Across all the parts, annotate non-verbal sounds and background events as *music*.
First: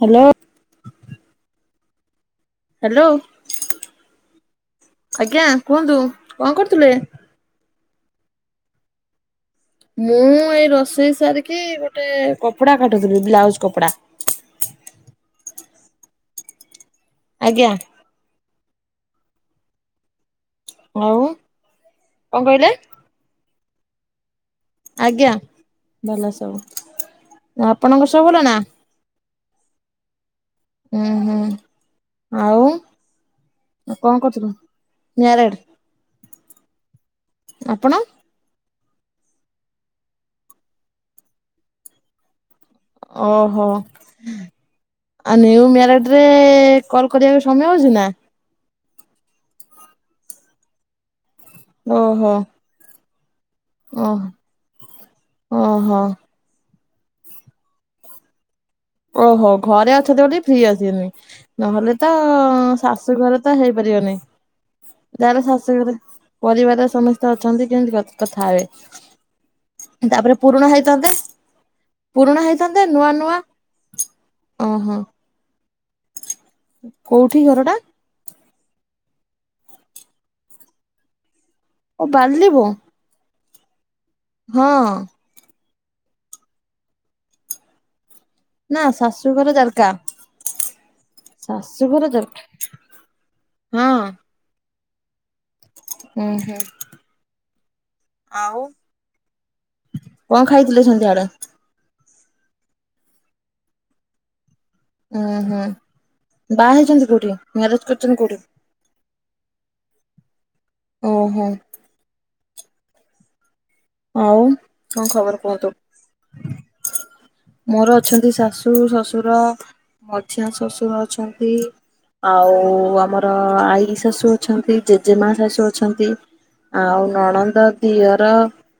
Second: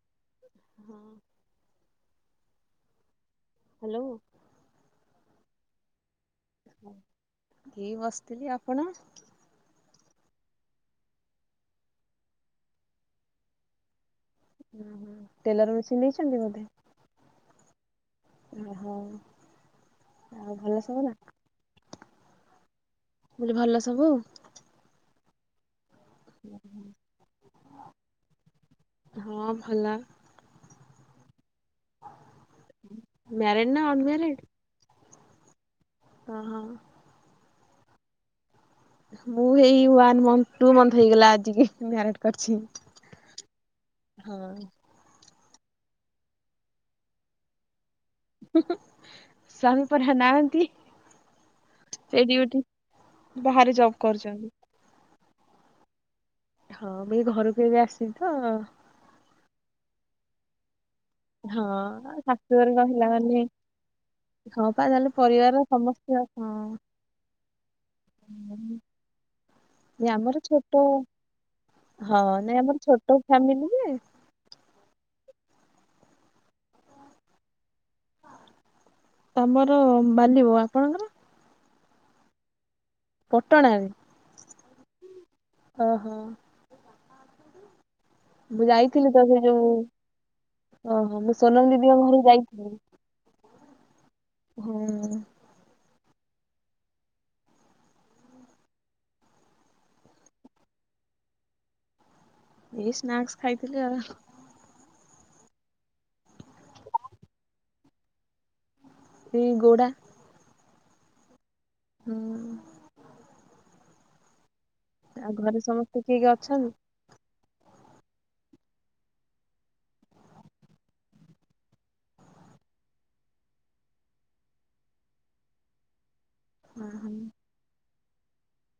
Hello. ହଁ। Hello. Hello. ଆଜ୍ଞା କୁହନ୍ତୁ କଣ କରୁଥିଲେ? କେ ବସିଥିଲି ଆପଣ? ମୁଁ ଏଇ ରୋଷେଇ ସାରିକି ଗୋଟେ କପଡା କାଟୁଥିଲି ବ୍ଲାଉଜ୍ କପଡା। ଓ ହ ଟେଲର ମେସିନ୍ ନେଇଛନ୍ତି ବୋଧେ? ଆଜ୍ଞା। ଓହୋ ଆଉ ଭଲ ସବୁ ନା? ହଉ କଣ କହିଲେ। ମୁଁ କହିଲି ଭଲ ସବୁ। ଆଜ୍ଞା ଭଲ ସବୁ ଆପଣଙ୍କ ସବୁ ଭଲ ନା। ହଁ ଭଲ। ଉୁଁ ହୁଁ ଆଉ ମ୍ୟାରେଡ୍ ନା କଣ ଅନମ୍ୟାରେଡ୍? କରୁଥିଲ ନିଆରେଡ। ଓ ହଁ। ଆପଣ। ମୁଁ ହେଇ ଉଆନ ମନ୍ଥ ଟୁ ମନ୍ଥ ହେଇଗଲା ଆଜାକି ମ୍ୟାରେଡ କରିବା। ଓହୋ। କରଛି ହଁ। ଆଉ ନିୟୁ ମ୍ୟାରେଡ ରେ କଲ୍ କରିବାକୁ ସମୟ ହଉଛି ନା। ହୁଁ ହୁଁ ସ୍ଵାମୀ ପରା ନାହାଁନ୍ତି। ଓହୋ। ବାହାରେ ଜବ୍ କରୁଛନ୍ତି। ଓଁହୋ। ହଁ ମୁ ଘରକୁ ଏବେ ଆସିବି ତ। ଓହୋ ଘରେ ଅଛନ୍ତି ବୋଲି ଫ୍ରି ଅଛନ୍ତି। ହଁ ନହେଲେ ତ ଆଉ ଶାଶୁଘରେ ରହିଲା ଶାଶୁ ମାନେ ଘରେ ତ ହେଇପାରିବନି। ହଁ ପା ନହେଲେ ତାହାର ପରିବାରର ଶାଶୁଘରେ ସମସ୍ତେ ହଁ। ପରିବାରର ସମସ୍ତେ ଅଛନ୍ତି କିମିତି କଥା ହେବେ। ଯେ ଆମର ତାପରେ ପୁରୁଣା ଛୋଟ ହେଇଥାନ୍ତେ ହଁ ପୁରୁଣା ନାଇଁ ଆମର ହେଇଥାନ୍ତେ ଛୋଟ ନୂଆ ନୂଆ। ଫ୍ୟାମିଲି ଯେ ଓହୋ। କୋଉଠି ଘରଟା। ତମର ବାଲିବ ଆପଣଙ୍କର। ଓ ବାଲିବୋ। ପଟଣାରେ। ହଁ। ହ ହୋ। ମୁଁ ନା ଯାଇଥିଲି ତ ସେ ଶାଶୁଘର ଯୋଉ ଜାରକା ଓହୋ ମୁଁ ସୋନମ ଦିଦିଙ୍କ ଶାଶୁଘର ଘରୁକୁ ଜାରକା ଯାଇଥିଲି। ହଁ। ହଁ। ହୁଁ ହୁଁ। ଆଉ କଣ ଖାଇଥିଲେ ସନ୍ଧ୍ୟ ଆଡେ। ଏଇ ସ୍ନାକ୍ସ ଖାଇଥିଲି ଆଉ। ଓଁ ହୁଁ ବାହା ହେଇଛନ୍ତି କୋଉଠି ମ୍ୟାରେଜ କରିଛନ୍ତି କୋଉଠି। ଏଇ ଗୋଡ଼ା। ଓହୋ। ହୁଁ। ଆଉ କଣ ଆଉ ଖବର ଘରେ କୁହନ୍ତୁ। ସମସ୍ତେ କିଏ କିଏ ଅଛନ୍ତି? ମୋର ଅଛନ୍ତି ଶାଶୁ ଶଶୁର ମଝିଆ ଶଶୁର ଅଛନ୍ତି। ଆଉ ଆମର ଆଈ ଶାଶୁ ଅଛନ୍ତି ଜେଜେମା ଶାଶୁ ଅଛନ୍ତି। ଆଉ ଓହୋ, ନଣନ୍ଦ ଦିଅର।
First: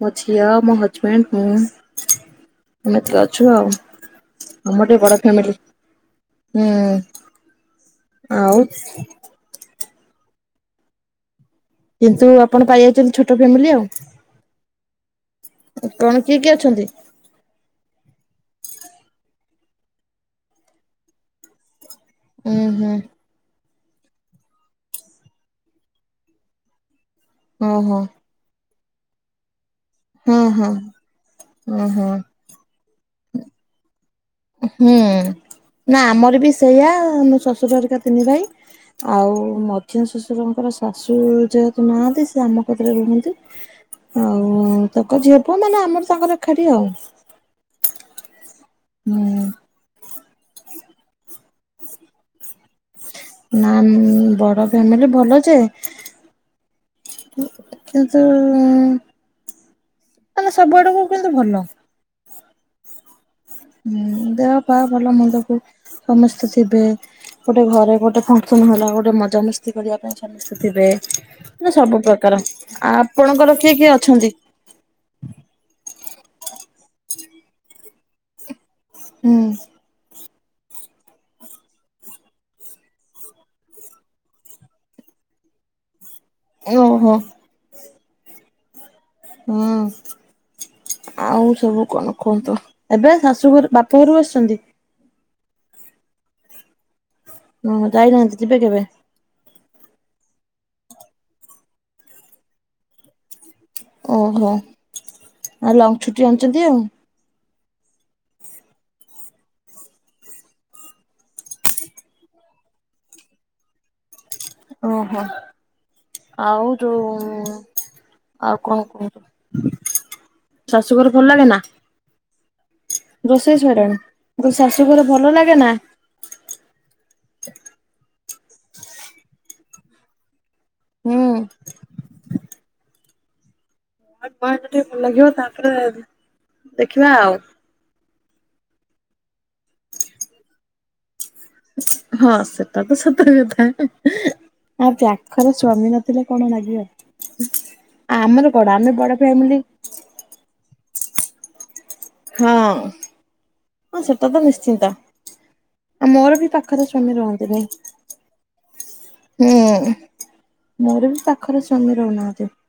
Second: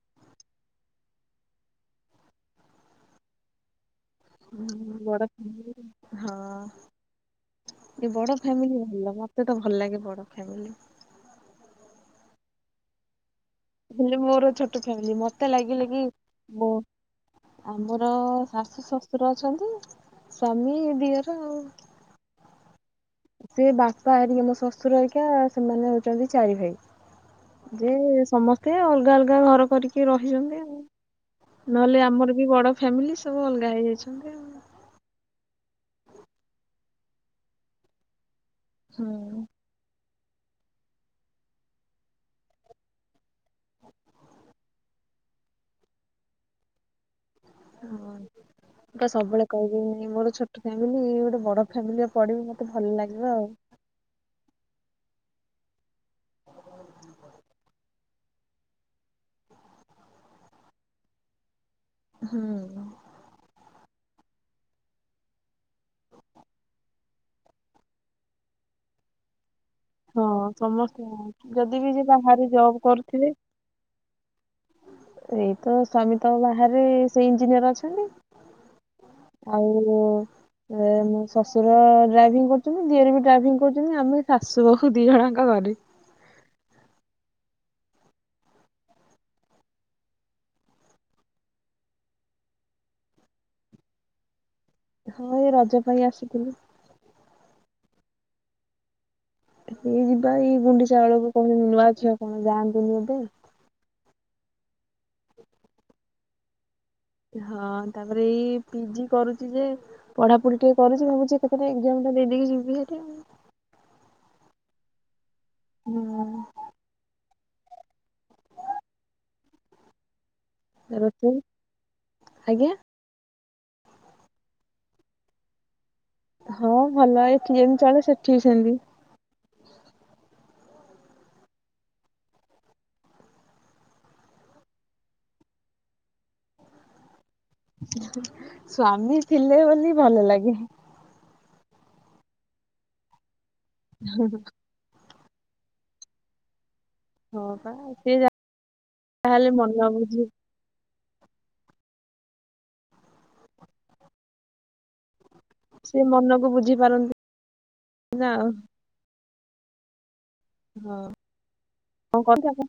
ମୋ ଝିଅ ମୋ ହଜବେଣ୍ଡ ମୁ ଆମେ ଏତିକ ଅଛୁ ଆଉ। ହୁଁ ଆମର ଟିକେ ବଡ ବଡ଼ ଫ୍ୟାମିଲି ଫାମିଲ ରେ। ହୁଁ ବଡ ଆଉ ଫ୍ୟାମିଲି ଭଲ ମତେ ତ ଭଲ ଲାଗେ ବଡ ଫ୍ୟାମିଲି। କିନ୍ତୁ ଆପଣ ପାଇଯାଇଛନ୍ତି ଛୋଟ। ଛୋଟ ଫ୍ୟାମିଲୀ ଆଉ। ହେଲେ ମୋର ଛୋଟ ଫ୍ୟାମିଲି ମତେ ଲାଗିଲେ କି କଣ କିଏ କିଏ ମୁଁ ଅଛନ୍ତି? ଆମର ଶାଶୁ ଶଶୁର ଅଛନ୍ତି। ସ୍ଵାମୀ ଦିଅର ଆଉ। ଉଁ ହୁଁ। ସେ ବାପା ହେରିକି ମୋ ଶ୍ୱଶୁର ହାରିକା ସେମାନେ ହଉଚନ୍ତି ଚାରି ଭାଇ। ଯେ ଓହୋ ସମସ୍ତେ ଅଲଗା ଅଲଗା ଘର କରିକି ଏ ହଁ ରହିଛନ୍ତି ହଁ ଆଉ ଓ ନହେଲେ ହଁ। ଆମର ବି ବଡ ଫ୍ୟାମିଲି ସବୁ ଅଲଗା ହେଇଯାଇଚନ୍ତି ଆଉ। ହୁଁ ନା ଆମର ବି ସେଇଆ ଶ୍ୱଶୁର ହରିକା ତିନି ଭାଇ ଆଉ ହୁଁ। ମ ଝିଆଁ ଶ୍ୱଶୁରଙ୍କର ଶାଶୁ ଯେହେତୁ ନାହାନ୍ତି ସେ ଆମ କତିରେ ରୁହନ୍ତି। ଆଉ ତାଙ୍କ ଝିଅ ପୁଅ ମାନେ ଆମର ତାଙ୍କର ଏକାଠି ଆଉ। ହଁ। ମୁଁ ପା ସବୁବେଳେ ହୁଁ କହିବି ମୋର ଛୋଟ ଫ୍ୟାମିଲି ଗୋଟେ ବଡ ଫ୍ୟାମିଲି ପଡ଼ିବି ମତେ ଭଲ ଲାଗିବ ଆଉ। ବଡ ଫ୍ୟାମିଲି ଭଲ ଯେ କିନ୍ତୁ ମାନେ ସବୁ ଆଡକୁ କିନ୍ତୁ ଭଲ। ହୁଁ। ହୁଁ ଦେହ ପା ଭଲ ମନ୍ଦକୁ ସମସ୍ତେ ଥିବେ। ଗୋଟେ ଘରେ ଗୋଟେ ଫଙ୍କସନ ହେଲା ଗୋଟେ ମଜା ମସ ତି କରିବା ପାଇଁ ସମସ୍ତେ ଥିବେ ମ ଯଦି ବି ସବୁ ଯିଏ ପ୍ରକାର। ବାହାରେ ଜବ୍ ଆ କରୁଥିବେ ଆପଣଙ୍କର କିଏ କିଏ ଅଛନ୍ତି? ଏଇତ ସ୍ବାମୀ ତ ବାହାରେ ସେଇ ଇଞ୍ଜିନିୟର ଅଛନ୍ତି ଆଉ ହୁଁ ଶ୍ୱଶୁର ଡ୍ରାଇଭିଂ କରୁଚନ୍ତି ଦିଅରେ ବି ଡ୍ରାଇଭିଂ କରୁଚନ୍ତି ଆମେ *unintelligible* ଓହୋ। ହୁଁ। ଆଉ ସବୁ କଣ କୁହନ୍ତୁ। ଏବେ ଶାଶୁ ଘରୁ ବାପ ଘରୁ ଆସିଚନ୍ତି? ହଁ ଏ ରଜ ପାଇଁ ଆସିଥିଲି। ହଁ ଯାଇନାହାନ୍ତି ଯିବେ କେବେ? ଏଇ ଯିବା ଏଇ ଗୁଣ୍ଡିଚା ବଳକୁ କହୁ ନୂଆ ଝିଅ କଣ ଯାଆ ନ୍ତିନି ଏବେ। ଓହୋ ଆଉ ଲଙ୍ଗ ଛୁଟି ଆଣିଚନ୍ତି ଆଉ। ହଁ ତାପରେ ଏଇ ପି ଜି କରୁଚି ଯେ ପଢ଼ାପଢି ଟିକେ କରୁଚି ଭାବୁଚି ଏକା ଥରେ ଏଜାମ ଟା ଦେଇଦେଇକି ଯିବି ହାରି ଆଉ। ଓହୋ। ଆଉ। ଆଉ? ଯୋଉ ଆଉ କଣ କୁହ? ହଁ ଶାଶୁଘର ଭଲ ରୋଷେଇ ଲାଗେ ନା? ଆଜ୍ଞା ରୋଷେଇ ସଇଲାଣି। ମୁଁ କହିଲି ଶାଶୁଘର ଭଲ ଲାଗେ ନା? ହଁ ଭଲ ଏଠି ଯେମିତି ଚଳେ ସେଠିକି ସେମିତି। ହୁଁ। *unintelligible* ଟିକେ ଭଲ ଲାଗିବ ତାପରେ ଦେଖିବା ଆଉ। ସ୍ଵାମୀ ଥିଲେ ବୋଲି ଭଲ ଲାଗେ। ହଁ ସେଟା ତ ସତ କଥା। ଆ ପାଖରେ ସ୍ଵାମୀ ନଥିଲେ କଣ ଲାଗିବ। ହଁ ପା ସେ ଆମର କଣ ଆମେ ବଡ ଯାହାହେଲେ ଫ୍ୟାମିଲି ମନ ବୁଝି ହଁ। ହଁ ସେଟା ତ ନିଶ୍ଚିନ୍ତ।। ସେ ଆ ମୋର ବି ମନକୁ ବୁଝି ପାଖରେ ସ୍ୱାମୀ ପାରନ୍ତି ରହନ୍ତିନି ନା ଆଉ ହୁଁ। ମୋର ବି ପାଖର ସ୍ବାମୀ ହଁ କଣ କରୁଚ ରହୁନାହାନ୍ତି। ଆପଣ?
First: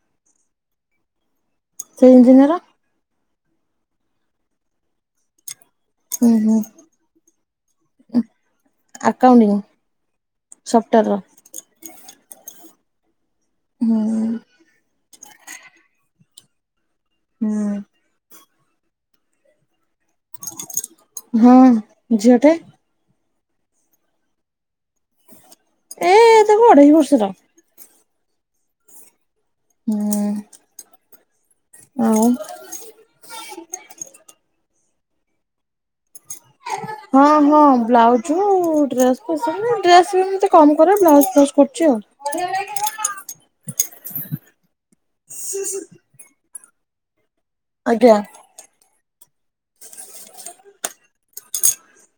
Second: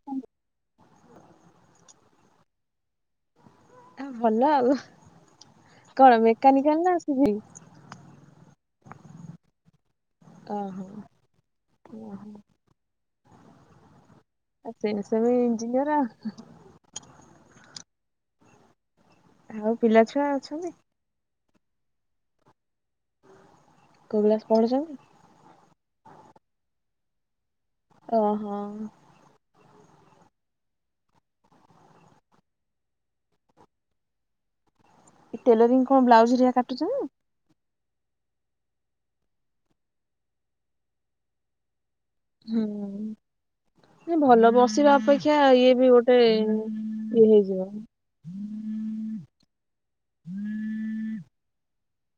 ସେ ଇଞ୍ଜିନିୟର। ଆ ଭଲ ଆଉ। କଣ ହୁଁ ହୁଁ ମେକାନିକାଲ ନା ଆସିବି। ଆକାଉଣ୍ଟିଂ ଓ ହୋ। ସଫ୍ଟୱେର ଓୋ ହୁଁ ଆ ସେନ ସେ ଏଞଜିନୟର। ହୁଁ। ଆଉ ପିଲାଛୁଆ ଅଛନ୍ତି? ହଁ ଝିଅଟେ। କୋଉ କ୍ଲାସ ପଡୁଛନ୍ତି? ଏ ତାକୁ ଅଢ଼େଇ ବର୍ଷ ର ଓହୋ। ହୁଁ। ଆଉ? ଟେଲରିଂ କଣ ବ୍ଲାଉଜ ରେଆ କାଟୁଛନ୍ତି ନ? ହଁ ହଁ ବ୍ଲାଉଜ ଡ୍ରେସ୍ ଡ୍ରେସ ବି ମତେ କମ କରେ ବ୍ଲାଉଜ ଫ୍ଲାଉଜ କରୁଛି ଆଉ। ହୁଁ ଭଲ ବସିବା ଅପେକ୍ଷା ଇଏ ବି ଗୋଟେ ସେ ଇଏ ହେଇଯିବ। ଆଜ୍ଞା। ହୁଁ।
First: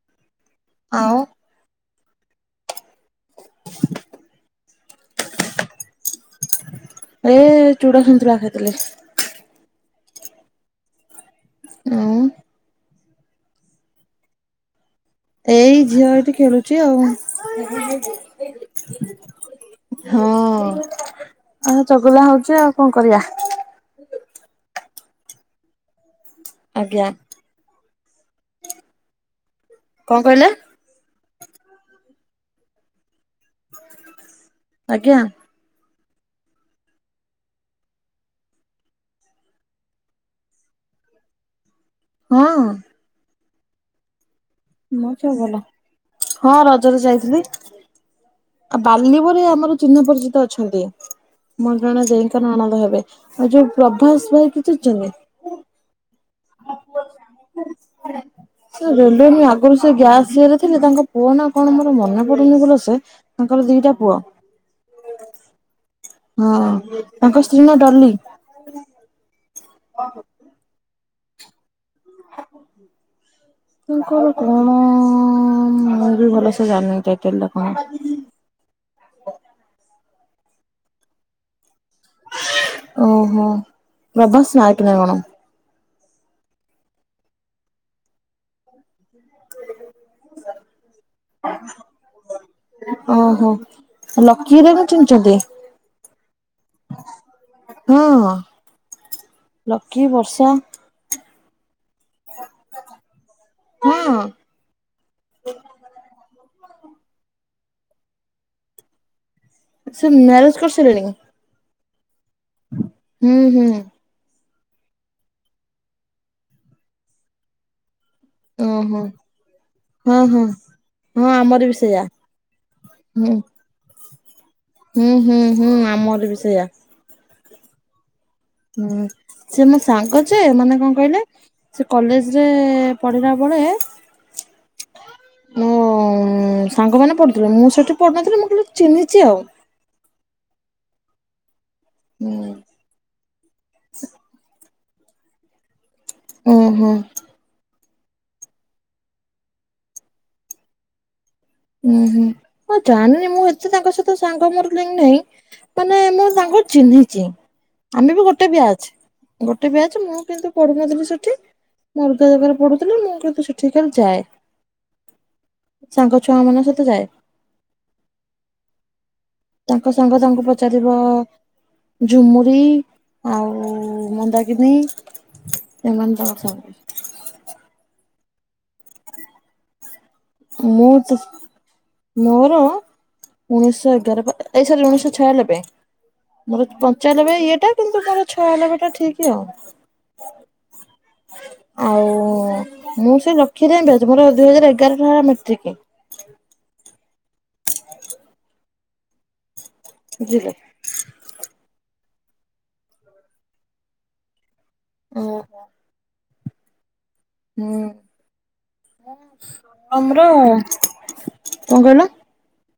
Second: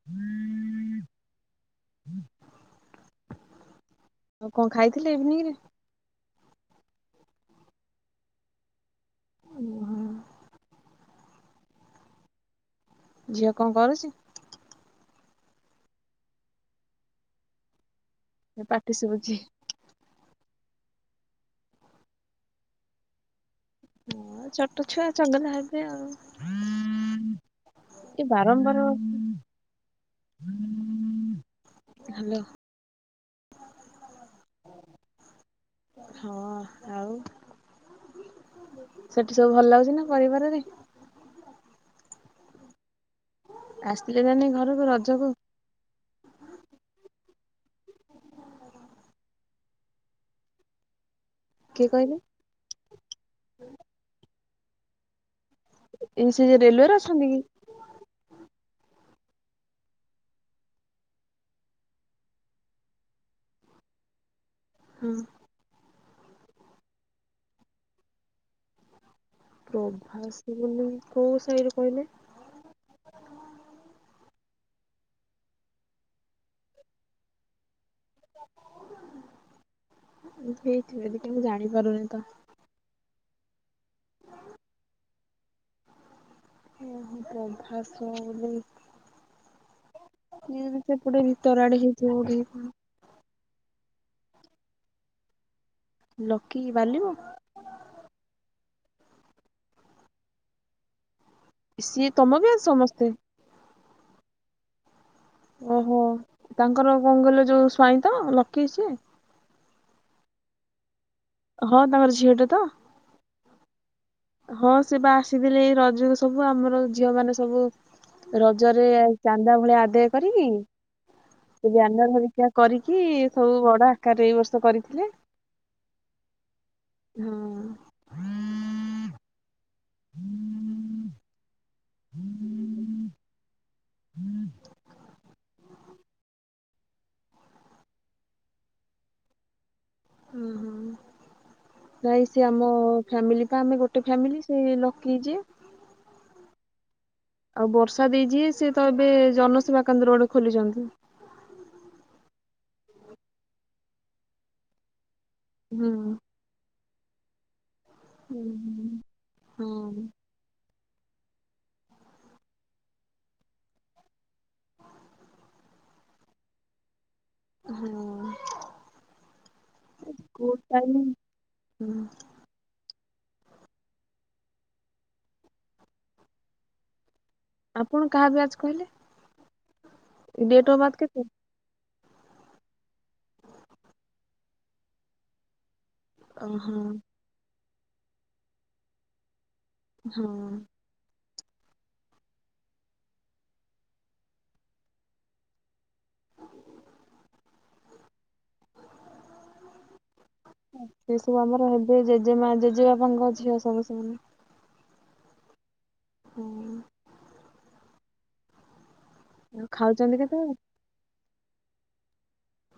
ହୁଁ *unintelligible* ଆଉ ଆଉ କଣ ଖାଇଥିଲେ ଇଭିନିଂ ରେ? ଏ ଚୁଡା ସନ୍ତୁଳା ଖାଇଥିଲେ ଓହ ଆଉ ଝିଅ କଣ କରୁଛି? ଏଇ ଝିଅ ଏଇଠି ଖେଳୁଛି ଆଉ ତା ପାଟି ଶୁଭୁଛି ହ ଆଉ ଚଗୁଲା ହଉଚ ଆଉ କଣ କରିବା ହଁ ଛୋଟ ଛୁଆ ଚଗଲା ହେବେ ଆଉ ଆଜ୍ଞା ଏ ବାରମ୍ବାର କଣ କହିଲେ? ହୁ ହ୍ୟାଲୋ ଆଜ୍ଞା ହଁ ଆଉ ସେଠି ସବୁ ଭଲ ଲାଗୁଛି ନା କରିବାରରେ ହଁ ଆସିଥିଲେ ତାନେ ଘରୁ ମୋର ସବୁ ଭଲ ହଁ ରଜରେ ଯାଇଥିଲି ଆଉ ବାଲିବୁରି ଆମର ଚିହ୍ନା ପରିଚିତ ଅଛନ୍ତି ମୋର କିଏ ଜଣେ କହିଲେ ଦେଇ ନଣଦ ହେବେ ଆଉ ଯୋଉ ପ୍ରଭାସ ଭାଇକୁ ଚିହ୍ନିଛନ୍ତି ଏ ସେ ଯଉ ରେଲୱରେ ଅଛନ୍ତି କି ସେ ରେଲୱେ ନୁହେଁ ଆଗରୁ ସେ ଗ୍ୟାସ୍ ସିରେ ଥିଲେ ତାଙ୍କ ପୁଅ ନା କଣ ମୋର ମନେ ପଡୁନି ଭଲସେ ତାଙ୍କର ଦିଟା ପୁଅ ହଁ ହଁ ତାଙ୍କ ସ୍ତ୍ରୀ ନା ଡଲି ପ୍ରଭାସ ବୋଲି ମାନେ କୋଉ ଶାହିରେ କହିଲେ ହ *inaudible* *unintelligible* କଣ କଣ ମୁଁ ବି ଭଲସେ ଜାଣିନି ଟାଇଟେଲ ଟା କଣ। ହେଇଥିବେ ଟିକ ମୁଁ ଜାଣିପାରୁନି ତ। ଓହୋ ପ୍ରଭାସ ନାଇକେ ନା କଣ। ଓହୋ ପ୍ରଭାସ ବୋଲି। ସିଏ ଜଦି ସେପଟେ ଭିତର ଆଡେ ହେଇଥିବ ବୋଧେ। ଓହୋ ଲକିଅରିକା କୁ ଚିହ୍ନିଛନ୍ତି? ଲକି ବାଲିବ। ହଁ ଲକି ବର୍ଷା। ସିଏ ତମ ବ୍ୟାଚ ସମସ୍ତେ? ହଁ। ଓହୋ ତାଙ୍କର କଣ କହିଲ ଯୋଉ ସ୍ଵାଇଁ ତ ଲକି ସ୍ୱାଇଁ। ସେ ମ୍ୟାରେଜ କରିସାରିଲେଣି କି? ହଁ ତାଙ୍କର ଝିଅ ଟେ ତ। ହୁଁ ହୁଁ। ହଁ ସେ ବା ଆସିଥିଲି ଏଇ ରଜ ରେ ସବୁ ଆମର ଝିଅ ମାନେ ସବୁ ରଜରେ ଓହୋ ଚାନ୍ଦା ଭଳିଆ ଆଦାୟ ହଁ ହଁ। କରିକି ହଁ ଆମର ସେ ବି ସେଇଆ ବ୍ୟାନର ଭରିକା କରିକି ହୁଁ ସବୁ ବଡ ଆକାର ଏଇ ବର୍ଷ କରି ହୁଁ ହୁଁ ହୁଁ ଆମର ବି ସେଇଆ। ହଁ। ହୁଁ ସିଏ ମୋ ସାଙ୍ଗ ଯେ ମାନେ କଣ କହିଲେ ସେ କଲେଜ ରେ ପଡ଼ିଲା ବେଳେ ହୁଁ *unintelligible* ମୋ ସାଙ୍ଗମାନେ ପଢୁଥିଲେ ମୁଁ ସେଠି ପଢୁନଥିଲି ମୁଁ ଖାଲି ଚିହ୍ନିଛି ଆଉ। ହୁଁ ହୁଁ। ନାଇ ସେ ଆମ ଫାମିଲି ପା ଆମେ ଗୋଟେ ଫ୍ୟାମିଲି ସେ ଲକିଯେ। ଓୁଁ ହୁଁ। ଆଉ ବର୍ଷା ଦେଇ ଯିଏ ସେ ତ ଏବେ ଜନସେବା କେନ୍ଦ୍ର ଗୋଟେ ଖୋଲିଛନ୍ତି। ଉୁଁ ହୁଁ ମୁଁ ଜାଣିନି ମୁଁ ଏତେ ତାଙ୍କ ସହିତ ସାଙ୍ଗ ମୋର ନାହିଁ। ହୁଁ ମାନେ ମୁ ତାଙ୍କୁ ଚିହ୍ନିଛି। ଆମେ ବି ଗୋଟେ ବିଆଚ୍ ହଁ ଗୋଟେ ବିଆଚ୍ ମୁଁ କିନ୍ତୁ ପଢୁନଥିଲି ସେଠି *inaudible* ଜାଗାରେ ପଢୁଥିଲି ମୁଁ କିନ୍ତୁ ସେଠି ଯାଏ। ସାଙ୍ଗଛୁଆ ମାନ ସାଥ ଯାଏ। ହଁ। ତାଙ୍କ ସାଙ୍ଗ ତାଙ୍କୁ ସ୍କୁଲ ପଚାରିବ ଟାଇମ ହୁଁ ଝୁମରି ଆଉ ମନ୍ଦାଗନି ଏମାନେ ତ ସବୁ। ଆପଣ କାହା ବିଆଜ କହିଲେ? ଡେଟ୍ ଅଫ୍ ମୁଁ ବାର୍ଥ ତ କେତେ? ମୋର ଉଣେଇଶଶହ ଏଗାର ଏଇ ସରି ଉଣେଇଶହ ଛୟାନବେ। ଓହୋ ମୋର ପଞ୍ଚାନବେ ଇଏଟା କିନ୍ତୁ ମୋର ଛୟାନବେ ଟା ଠିକ ଆଉ। ହଁ। ଆଉ ମୁଁ ସେ ରଖିଦ ମୋର ଦୁଇ ହଜାର ଏଗାର ଟା ହେଲା ମଟ୍ରିକ। ବଝିଲ? ସେ ସବୁ ଆମର ହେବେ ଜେଜେମା ଜେଜେବାପାଙ୍କ ଝିଅ ସବୁ ସେମାନେ। ଓହୋ। ହୁଁ। ହୁଁ ଆଉ ଖାଉଛନ୍ତି ଆମର କେତେବେଳେ? କଅଁ କହିଲ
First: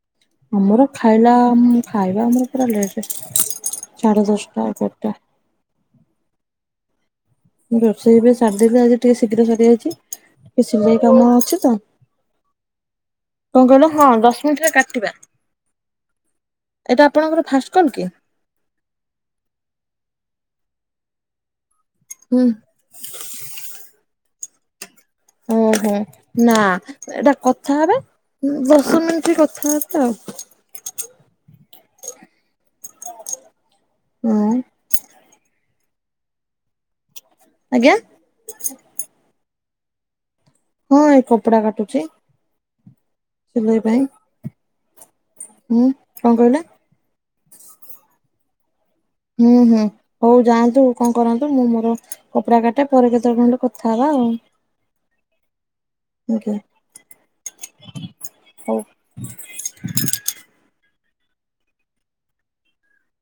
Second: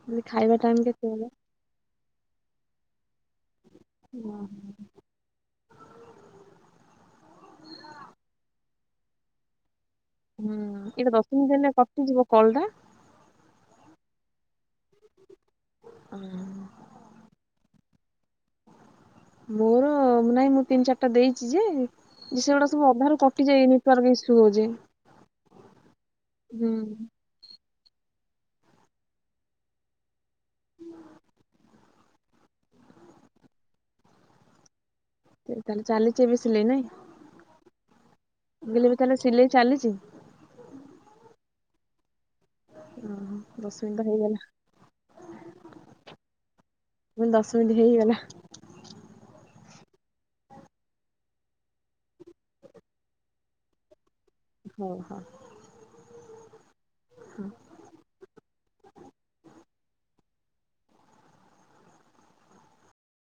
କହିଲି ଖାଇବା ଟାଇମ ଆମର କେତେବେଳେ? ଖାଇଲା ଖାଇବା ଆମର ପୁରା ଲେଟ୍ ସାଢ଼େ ଦଶଟା ଉପରେ। ମୁଁ ରୋଷେଇ ଏବେ ସାରିଦେଲୁ ଆଜି ଟିକେ ଶୀଘ୍ର ସରିଯାଇଛି। ହୁଁ ଟିକେ ସିଲେଇ ଏଇଟା କାମ ଅଛି ଦଶମିଣ୍ଟିଟରେ ଏହନା କଟି ଯିବ କଲ ଟା। କଅଁ କହିଲ ହଁ ଦଶ ମିନିଟ ରେ କାଟିବା। ହଁ ହ। ଏଇଟା ଆପଣଙ୍କର ଫାଷ୍ଟ କଲ୍ କି? ମୋର ନାଇଁ ମୁଁ ତିନି ଚାରିଟା ଦେଇଛି ଯେ ହୁଁ ସେଗୁଡା ମୁଁ ଅଧାରୁ କଟିଯାଇ ନି ନେଟୱାର୍କ ଇସ୍ୟୁ ହଉଛି। ଓହୋ ନା ହୁଁ ଏଇଟା କଥା ହେବେ ଦଶ ମିନିଟ କଥା ହେବେ ଆଉ। ହୁଁ *unintelligible* ହୁଁ। ତାହେଲେ ଚାଲିଛି ଏବ ସିଲେଇ ନାଇଁ। ଆଜ୍ଞା। ମୁଁ କଇଲି ଏବେସିଲେଇ ଚାଲିଛି। ମୁଁଏଇ କପଡା କାଟୁଛି। ଓହୋ। ଦଶ ସିଲେଇ ପାଇଁ ମିନିଟ ହେଇଗଲା ହୁଁ କଅଁ କହିଲେ? ମୁଁ କହିଲି ଦଶ ମିନିଟ୍ ହେଇଗଲା। ହୁଁ ହୁଁ ହଉ ଯାଆନ୍ତୁ କଣ କରନ୍ତୁ ମୁଁ ମୋର କପଡା କାଟେ ପରେ କେତେଳେ କଣ୍ଚେ, କଥା ହବା ଆଉ। ହଉ ହଁ। ଦେଖିଆ ହଉ।